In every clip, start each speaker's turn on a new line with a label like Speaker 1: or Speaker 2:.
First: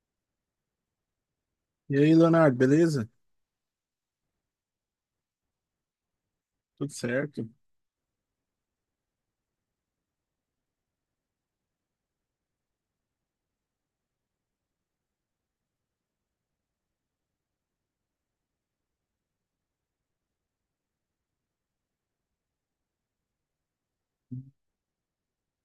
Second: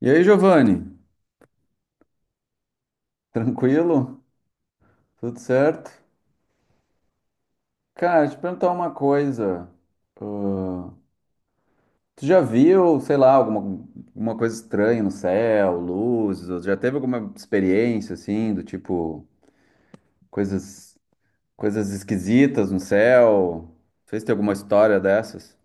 Speaker 1: E aí, Giovanni?
Speaker 2: E aí, Leonardo, beleza?
Speaker 1: Tranquilo? Tudo certo?
Speaker 2: Tudo certo?
Speaker 1: Cara, te perguntar uma coisa. Ah, tu já viu, sei lá, alguma coisa estranha no céu, luzes? Ou já teve alguma experiência assim, do tipo, coisas, coisas esquisitas no céu? Não sei se tem alguma história dessas.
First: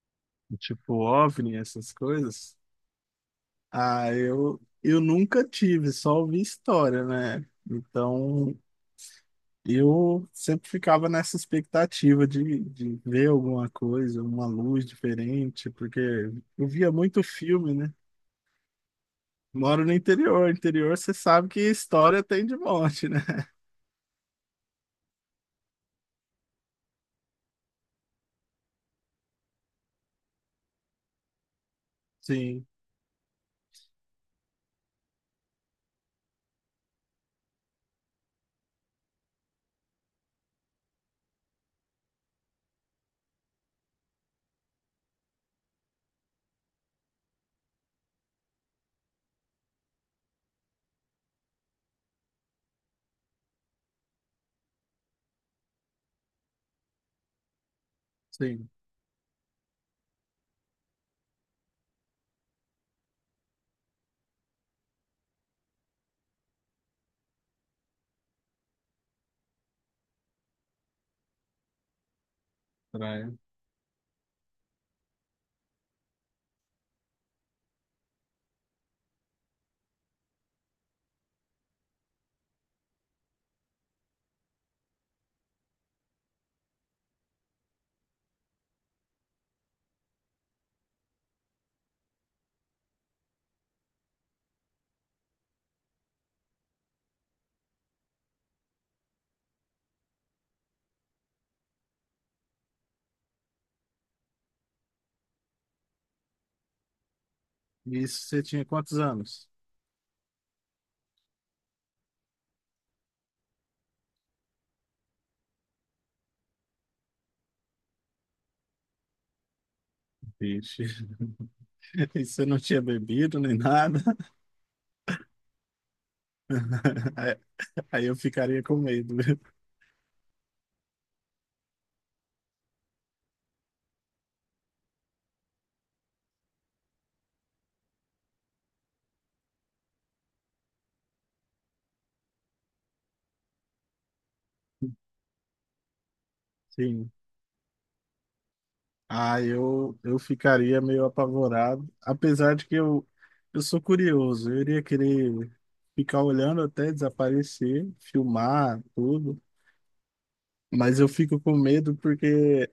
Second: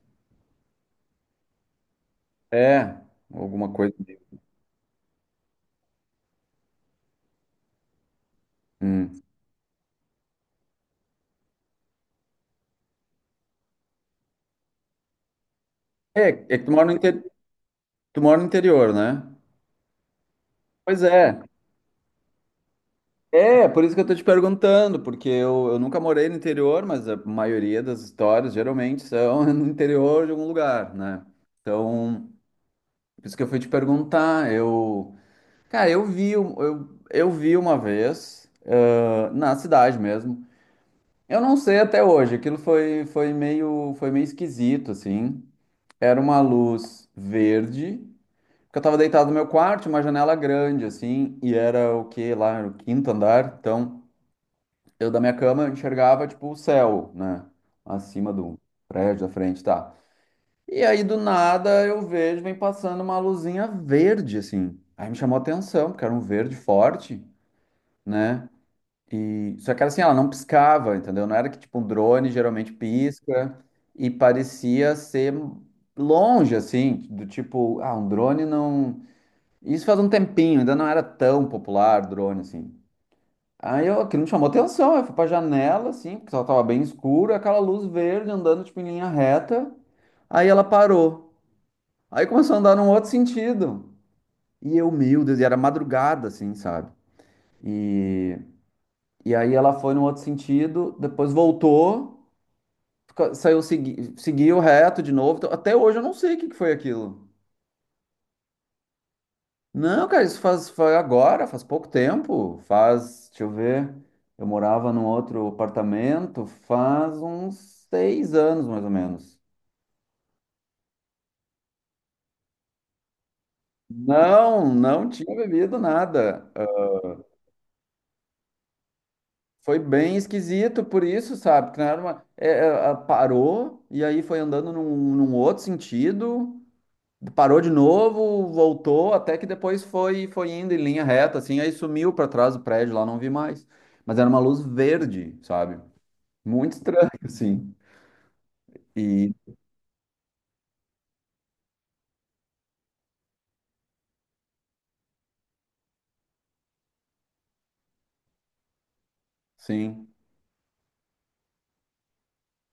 Speaker 2: Tipo, OVNI, essas coisas?
Speaker 1: É, alguma coisa.
Speaker 2: Ah, eu nunca tive, só ouvi história, né? Então,
Speaker 1: Hum.
Speaker 2: eu sempre ficava nessa expectativa de ver alguma coisa, uma luz diferente, porque
Speaker 1: É, é que
Speaker 2: eu
Speaker 1: tu mora
Speaker 2: via
Speaker 1: no,
Speaker 2: muito filme, né?
Speaker 1: tu mora no interior, né?
Speaker 2: Moro no interior, interior
Speaker 1: Pois
Speaker 2: você
Speaker 1: é.
Speaker 2: sabe que história tem de monte, né?
Speaker 1: É, por isso que eu tô te perguntando, porque eu nunca morei no interior, mas a maioria das histórias geralmente são no interior de algum lugar, né? Então,
Speaker 2: Sim,
Speaker 1: por isso que eu fui te perguntar. Eu, cara, eu vi uma vez, ah, na cidade mesmo. Eu não sei até hoje, aquilo foi meio esquisito, assim. Era uma luz verde, porque eu tava deitado no meu quarto, uma janela grande, assim, e era o quê lá, era o quinto andar, então eu da minha cama eu enxergava tipo o céu, né? Acima do
Speaker 2: sim,
Speaker 1: prédio da frente, tá? E aí do nada eu vejo, vem passando uma luzinha verde, assim. Aí me chamou a atenção, porque era um verde forte, né? E só que era assim, ela não piscava, entendeu? Não era que tipo um drone geralmente
Speaker 2: praia.
Speaker 1: pisca e parecia ser longe, assim, do tipo, ah, um drone não. Isso faz um tempinho, ainda não era tão popular drone assim. Aí eu, aquilo me chamou atenção, eu fui pra janela, assim, porque ela tava bem escura, aquela luz verde andando, tipo, em linha reta. Aí ela parou. Aí começou a andar num outro sentido. E eu, meu Deus, e era madrugada, assim, sabe? E, e aí ela foi num outro sentido, depois voltou, saiu, seguiu reto de novo. Então, até hoje eu não sei o que que foi aquilo.
Speaker 2: E isso, você tinha quantos anos?
Speaker 1: Não, cara, isso faz, foi agora, faz pouco tempo. Faz, deixa eu ver, eu morava num outro apartamento faz uns seis anos, mais ou menos.
Speaker 2: Vixe. E se não tinha bebido nem nada,
Speaker 1: Não, não tinha bebido nada. Ah,
Speaker 2: aí aí eu ficaria com medo.
Speaker 1: foi bem esquisito por isso, sabe? Que não era ah, parou e aí foi andando num outro sentido, parou de novo, voltou, até que depois foi indo em linha reta, assim, aí sumiu para trás do prédio lá, não vi mais. Mas era uma luz verde, sabe? Muito estranho,
Speaker 2: Sim.
Speaker 1: sim. E
Speaker 2: Eu ficaria meio apavorado, apesar de que eu sou curioso, eu iria querer ficar olhando até desaparecer, filmar tudo,
Speaker 1: sim.
Speaker 2: mas eu fico com medo porque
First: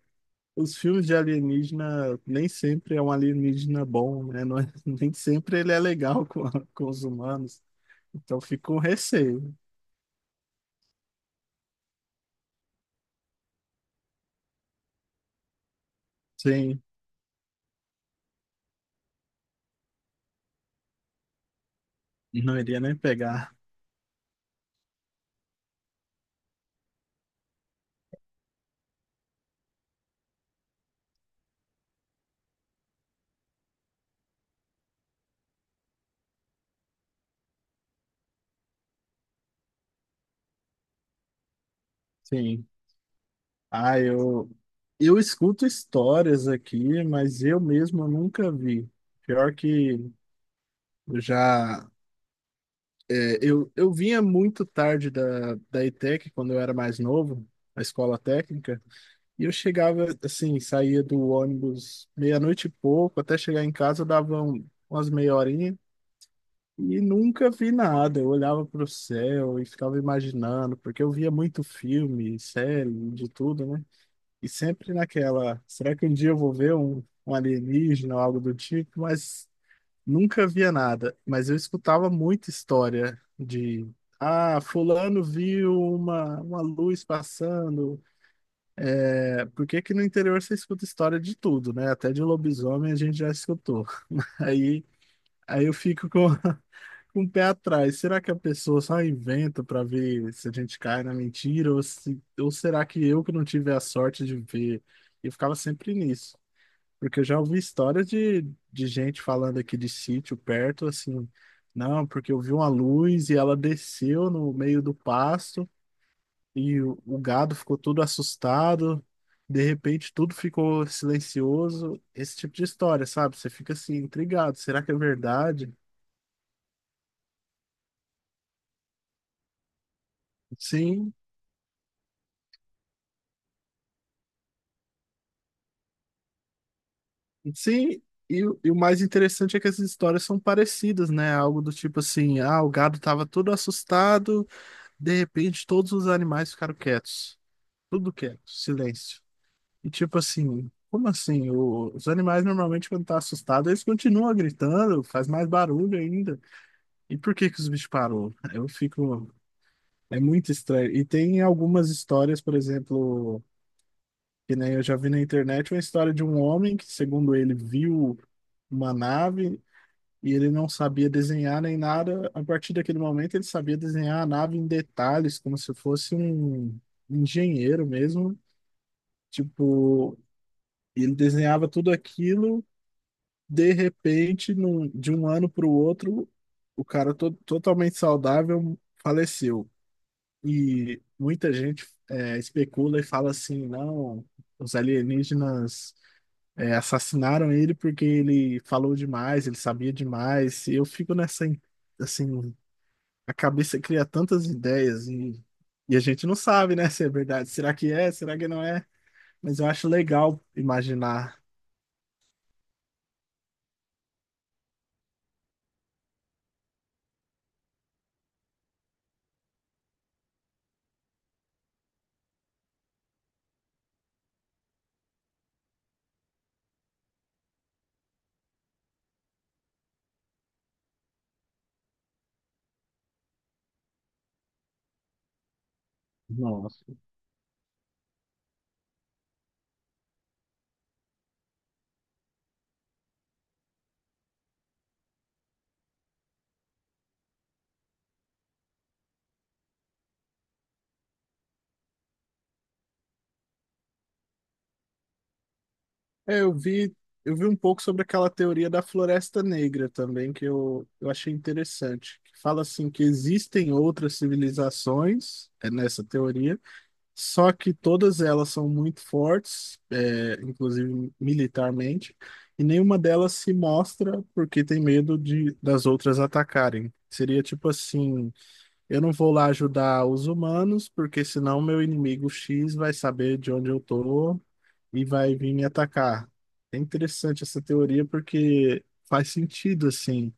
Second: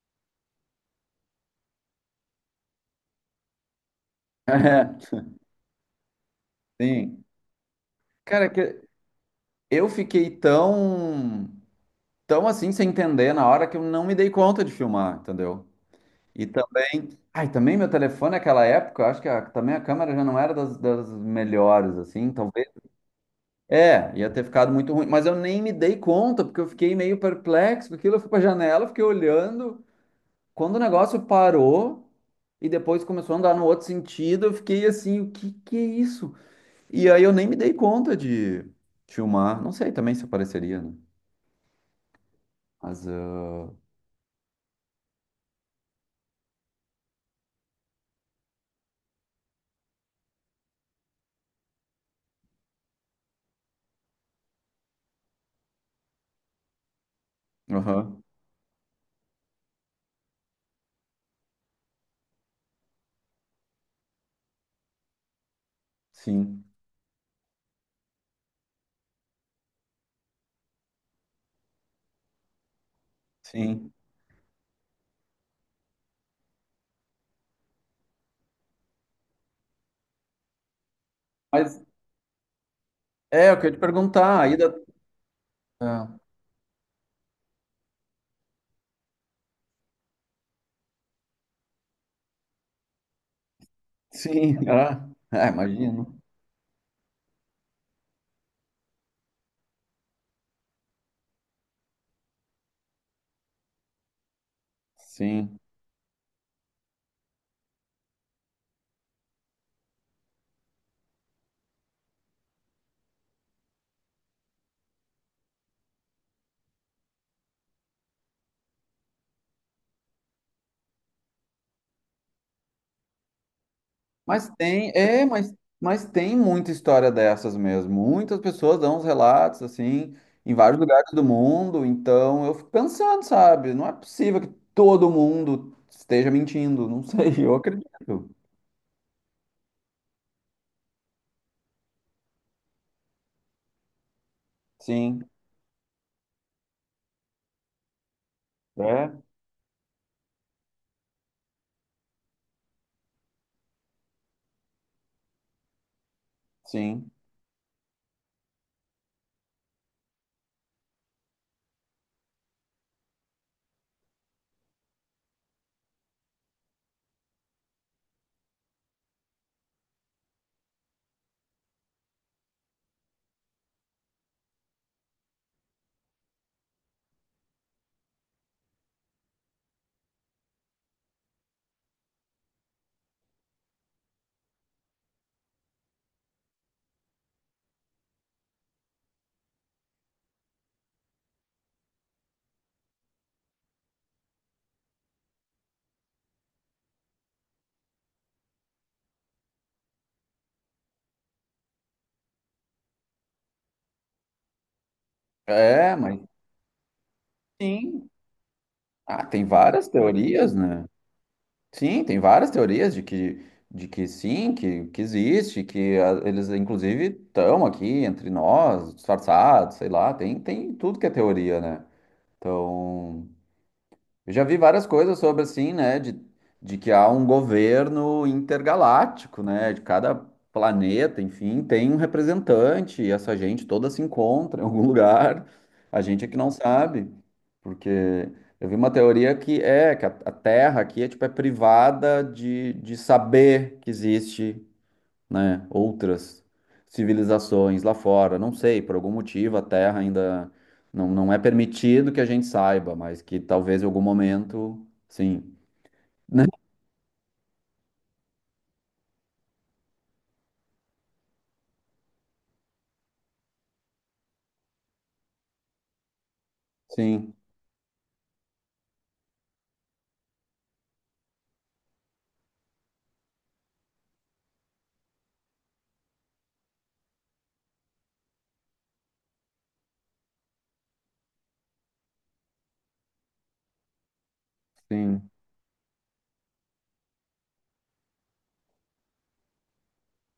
Speaker 2: os filmes de alienígena nem sempre é um alienígena bom, né? Nem sempre ele é legal com,
Speaker 1: É,
Speaker 2: com os
Speaker 1: sim.
Speaker 2: humanos, então eu
Speaker 1: Cara,
Speaker 2: fico com
Speaker 1: que
Speaker 2: receio.
Speaker 1: eu fiquei tão assim sem entender na hora que eu não me dei conta de filmar, entendeu? E
Speaker 2: Sim,
Speaker 1: também, ai, também meu telefone naquela época, eu acho que também a câmera já não era das melhores, assim,
Speaker 2: não
Speaker 1: talvez.
Speaker 2: iria nem pegar.
Speaker 1: É, ia ter ficado muito ruim, mas eu nem me dei conta, porque eu fiquei meio perplexo com aquilo. Eu fui pra janela, fiquei olhando. Quando o negócio parou e depois começou a andar no outro sentido, eu fiquei assim, o que que é isso? E aí eu nem me dei conta de filmar. Não sei também se apareceria, né?
Speaker 2: Sim.
Speaker 1: Mas, ah,
Speaker 2: Ah, eu, eu escuto histórias aqui, mas eu mesmo nunca vi. Pior que eu já. É, eu vinha muito tarde da ETEC, quando eu era mais novo, na escola
Speaker 1: aham,
Speaker 2: técnica, e eu chegava, assim, saía do ônibus meia-noite e pouco, até chegar em casa eu dava umas meia horinha,
Speaker 1: sim,
Speaker 2: e nunca vi nada. Eu olhava para o céu e ficava imaginando, porque eu via muito filme, série, de tudo, né?
Speaker 1: sim.
Speaker 2: E sempre naquela, será que um dia eu vou ver um, um alienígena ou algo do tipo? Mas nunca via nada. Mas eu
Speaker 1: Mas
Speaker 2: escutava muita história
Speaker 1: é, eu queria te
Speaker 2: de,
Speaker 1: perguntar, aí
Speaker 2: ah,
Speaker 1: da...
Speaker 2: fulano viu
Speaker 1: Ah,
Speaker 2: uma luz passando. É, por que que no interior você escuta história de tudo, né? Até de lobisomem a gente já escutou.
Speaker 1: sim,
Speaker 2: Aí,
Speaker 1: ah, é,
Speaker 2: aí eu fico
Speaker 1: imagino.
Speaker 2: com, com o pé atrás. Será que a pessoa só inventa para ver se a gente cai na mentira? Ou, se, ou será que eu que não tive a sorte de ver? E eu ficava
Speaker 1: Sim.
Speaker 2: sempre nisso. Porque eu já ouvi histórias de gente falando aqui de sítio perto, assim, não, porque eu vi uma luz e ela desceu no meio do pasto e o gado ficou todo assustado, de repente tudo ficou silencioso, esse tipo de história, sabe? Você fica assim,
Speaker 1: Mas
Speaker 2: intrigado, será
Speaker 1: tem,
Speaker 2: que é
Speaker 1: é, mas,
Speaker 2: verdade?
Speaker 1: mas tem muita história dessas mesmo. Muitas pessoas dão uns relatos, assim, em vários lugares
Speaker 2: Sim,
Speaker 1: do mundo. Então eu fico pensando, sabe? Não é possível que todo mundo esteja mentindo. Não sei, eu
Speaker 2: sim,
Speaker 1: acredito.
Speaker 2: e, e o mais interessante é que essas histórias são parecidas, né? Algo do tipo assim, ah, o gado estava todo assustado, de
Speaker 1: Sim,
Speaker 2: repente todos os animais ficaram quietos. Tudo quieto,
Speaker 1: é,
Speaker 2: silêncio. E tipo assim, como assim? Os animais normalmente quando tá assustado, eles continuam gritando, faz mais barulho ainda.
Speaker 1: sim.
Speaker 2: E por que que os bichos parou? Eu fico, é muito estranho. E tem algumas histórias, por exemplo, que nem eu já vi na internet, uma história de um homem que, segundo ele, viu uma nave e ele não sabia desenhar nem nada. A partir daquele momento, ele sabia desenhar a nave em detalhes, como se fosse um engenheiro mesmo. Tipo, e ele desenhava tudo aquilo, de repente, de um ano para o outro, o cara totalmente saudável faleceu. E muita gente é, especula e fala assim, não, os alienígenas é, assassinaram ele porque ele falou demais, ele sabia demais. E eu fico nessa, assim, a cabeça cria tantas ideias
Speaker 1: É,
Speaker 2: e a
Speaker 1: mas
Speaker 2: gente não sabe, né, se é verdade. Será que
Speaker 1: sim.
Speaker 2: é? Será que não é?
Speaker 1: Ah, tem
Speaker 2: Mas eu acho
Speaker 1: várias
Speaker 2: legal
Speaker 1: teorias, né?
Speaker 2: imaginar.
Speaker 1: Sim, tem várias teorias de que sim, que existe, que ah, eles inclusive estão aqui entre nós, disfarçados, sei lá, tem, tem tudo que é teoria, né? Então, eu já vi várias coisas sobre assim, né, de que há um governo intergaláctico, né, de cada planeta, enfim, tem um representante, e essa gente toda se encontra em algum lugar. A gente é que não
Speaker 2: Nossa.
Speaker 1: sabe, porque eu vi uma teoria que é que a Terra aqui é tipo é privada de saber que existe, né, outras civilizações lá fora. Não sei, por algum motivo a Terra ainda não é permitido que a gente saiba, mas que talvez em algum momento, sim,
Speaker 2: É,
Speaker 1: né?
Speaker 2: eu vi, eu vi um pouco sobre aquela teoria da Floresta Negra também, que eu achei interessante. Que fala assim que existem outras civilizações, é nessa teoria,
Speaker 1: Sim,
Speaker 2: só que todas elas são muito fortes, é, inclusive militarmente, e nenhuma delas se mostra porque tem medo de, das outras atacarem. Seria tipo assim. Eu não vou lá ajudar os humanos, porque senão meu inimigo X vai saber de onde eu tô e
Speaker 1: sim,
Speaker 2: vai vir me atacar. É interessante essa teoria porque faz sentido assim.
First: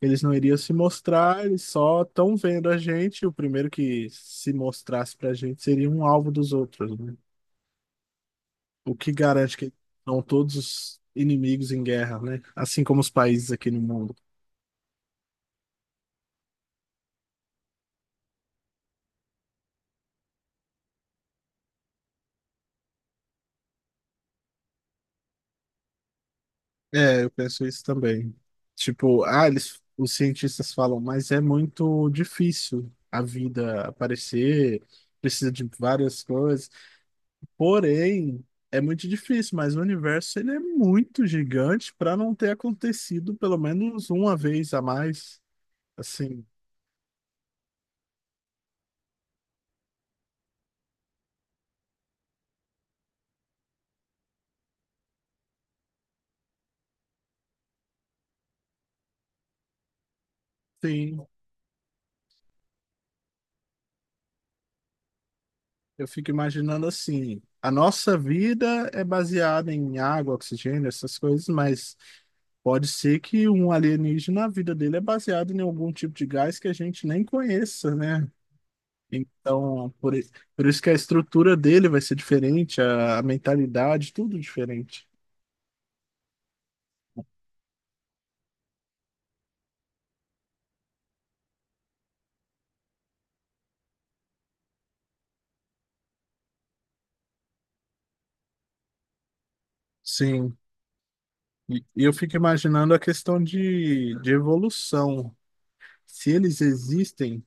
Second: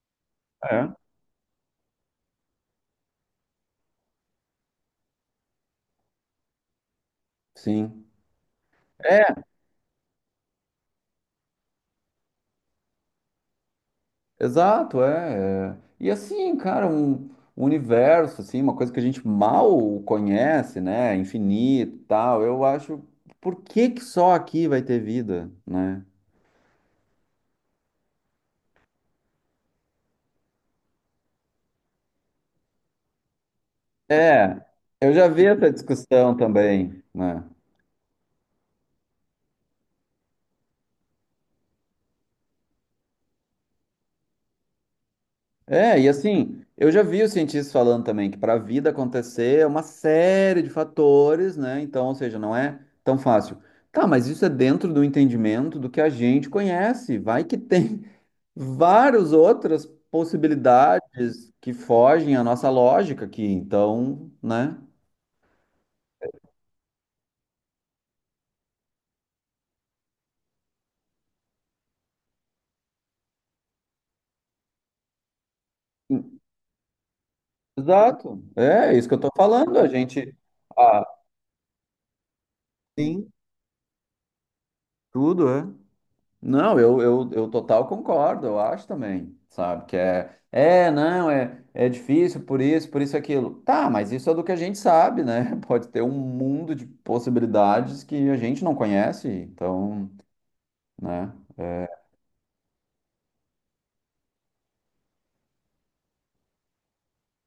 Speaker 2: Eles não iriam se
Speaker 1: é.
Speaker 2: mostrar, eles só estão vendo a gente. O primeiro que se mostrasse pra gente seria um alvo dos outros, né?
Speaker 1: Sim.
Speaker 2: O que
Speaker 1: É,
Speaker 2: garante que são todos os inimigos em guerra, né? Assim como os países aqui no mundo.
Speaker 1: exato, é. É. E assim, cara, um universo, assim, uma coisa que a gente mal conhece, né? Infinito, e tal. Eu acho, por que que só aqui vai ter vida, né?
Speaker 2: É, eu penso isso também. Tipo, ah, eles, os cientistas falam, mas é muito difícil a vida
Speaker 1: É,
Speaker 2: aparecer,
Speaker 1: eu já vi
Speaker 2: precisa de
Speaker 1: essa
Speaker 2: várias
Speaker 1: discussão
Speaker 2: coisas.
Speaker 1: também, né?
Speaker 2: Porém, é muito difícil, mas o universo ele é muito gigante para não ter acontecido pelo menos uma vez a mais.
Speaker 1: É, e
Speaker 2: Assim,
Speaker 1: assim, eu já vi os cientistas falando também que para a vida acontecer é uma série de fatores, né? Então, ou seja, não é tão fácil. Tá, mas isso é dentro do entendimento do que a gente conhece. Vai que tem várias outras
Speaker 2: sim.
Speaker 1: possibilidades que fogem à nossa lógica aqui. Então, né?
Speaker 2: Eu fico imaginando assim, a nossa vida é baseada em água, oxigênio, essas coisas, mas pode ser que um alienígena, a vida dele é baseada em algum tipo de gás que a gente nem conheça, né?
Speaker 1: Exato. É é isso que eu tô falando. A
Speaker 2: Então, por,
Speaker 1: gente.
Speaker 2: por isso que a
Speaker 1: Ah,
Speaker 2: estrutura dele vai ser diferente, a
Speaker 1: sim,
Speaker 2: mentalidade, tudo diferente.
Speaker 1: tudo é. Não, eu total concordo, eu acho também, sabe? Que não, é, é difícil por isso, aquilo. Tá, mas isso é do que a gente sabe, né? Pode ter um mundo de possibilidades que a gente não conhece, então,
Speaker 2: Sim,
Speaker 1: né?
Speaker 2: e
Speaker 1: É,
Speaker 2: e eu fico imaginando a questão de evolução. Se eles existem,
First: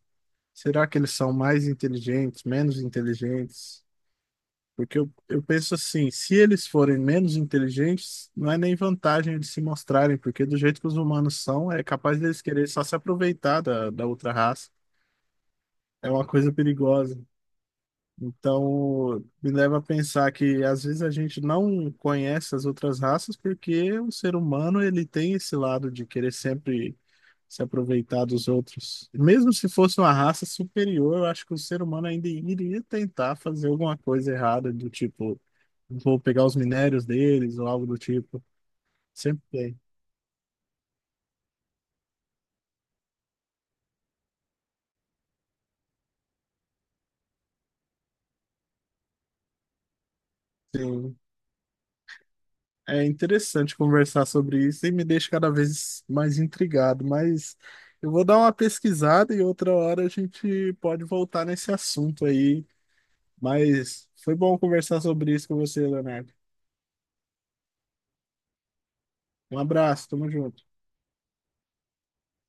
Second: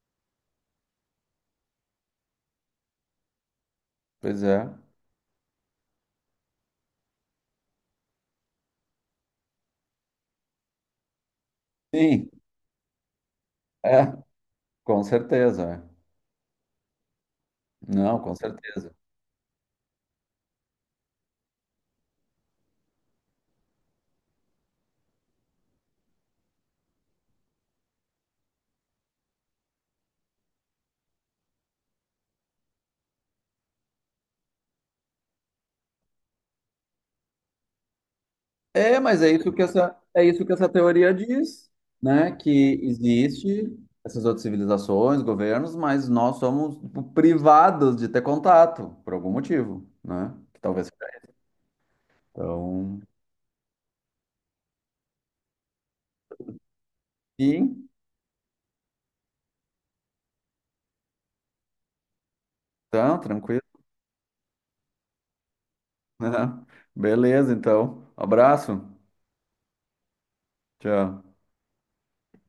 Speaker 2: será que eles são mais inteligentes, menos inteligentes?
Speaker 1: pois é.
Speaker 2: Porque eu penso assim, se eles forem menos inteligentes, não é nem vantagem de se mostrarem, porque do jeito que os humanos são, é capaz
Speaker 1: Sim,
Speaker 2: deles querer só se aproveitar da, da
Speaker 1: é,
Speaker 2: outra raça.
Speaker 1: com certeza. É.
Speaker 2: É uma coisa perigosa.
Speaker 1: Não, com certeza.
Speaker 2: Então, me leva a pensar que às vezes a gente não conhece as outras raças porque o ser humano ele tem esse lado de querer sempre se aproveitar dos outros. Mesmo se fosse uma raça superior, eu acho que o ser humano ainda iria tentar fazer alguma coisa errada, do tipo vou pegar os minérios deles ou algo do tipo.
Speaker 1: É, mas é
Speaker 2: Sempre
Speaker 1: isso
Speaker 2: tem.
Speaker 1: é isso que essa teoria diz, né? Que existe essas outras civilizações, governos, mas nós somos tipo, privados de ter contato, por algum motivo, né? Que talvez.
Speaker 2: Sim.
Speaker 1: Então,
Speaker 2: É interessante conversar sobre isso e me deixa cada vez mais intrigado, mas
Speaker 1: sim,
Speaker 2: eu vou dar uma pesquisada e outra hora a gente pode voltar nesse assunto aí.
Speaker 1: então, tranquilo,
Speaker 2: Mas foi bom conversar sobre isso com você,
Speaker 1: né?
Speaker 2: Leonardo.
Speaker 1: Beleza, então. Abraço.
Speaker 2: Um abraço, tamo junto.
Speaker 1: Tchau.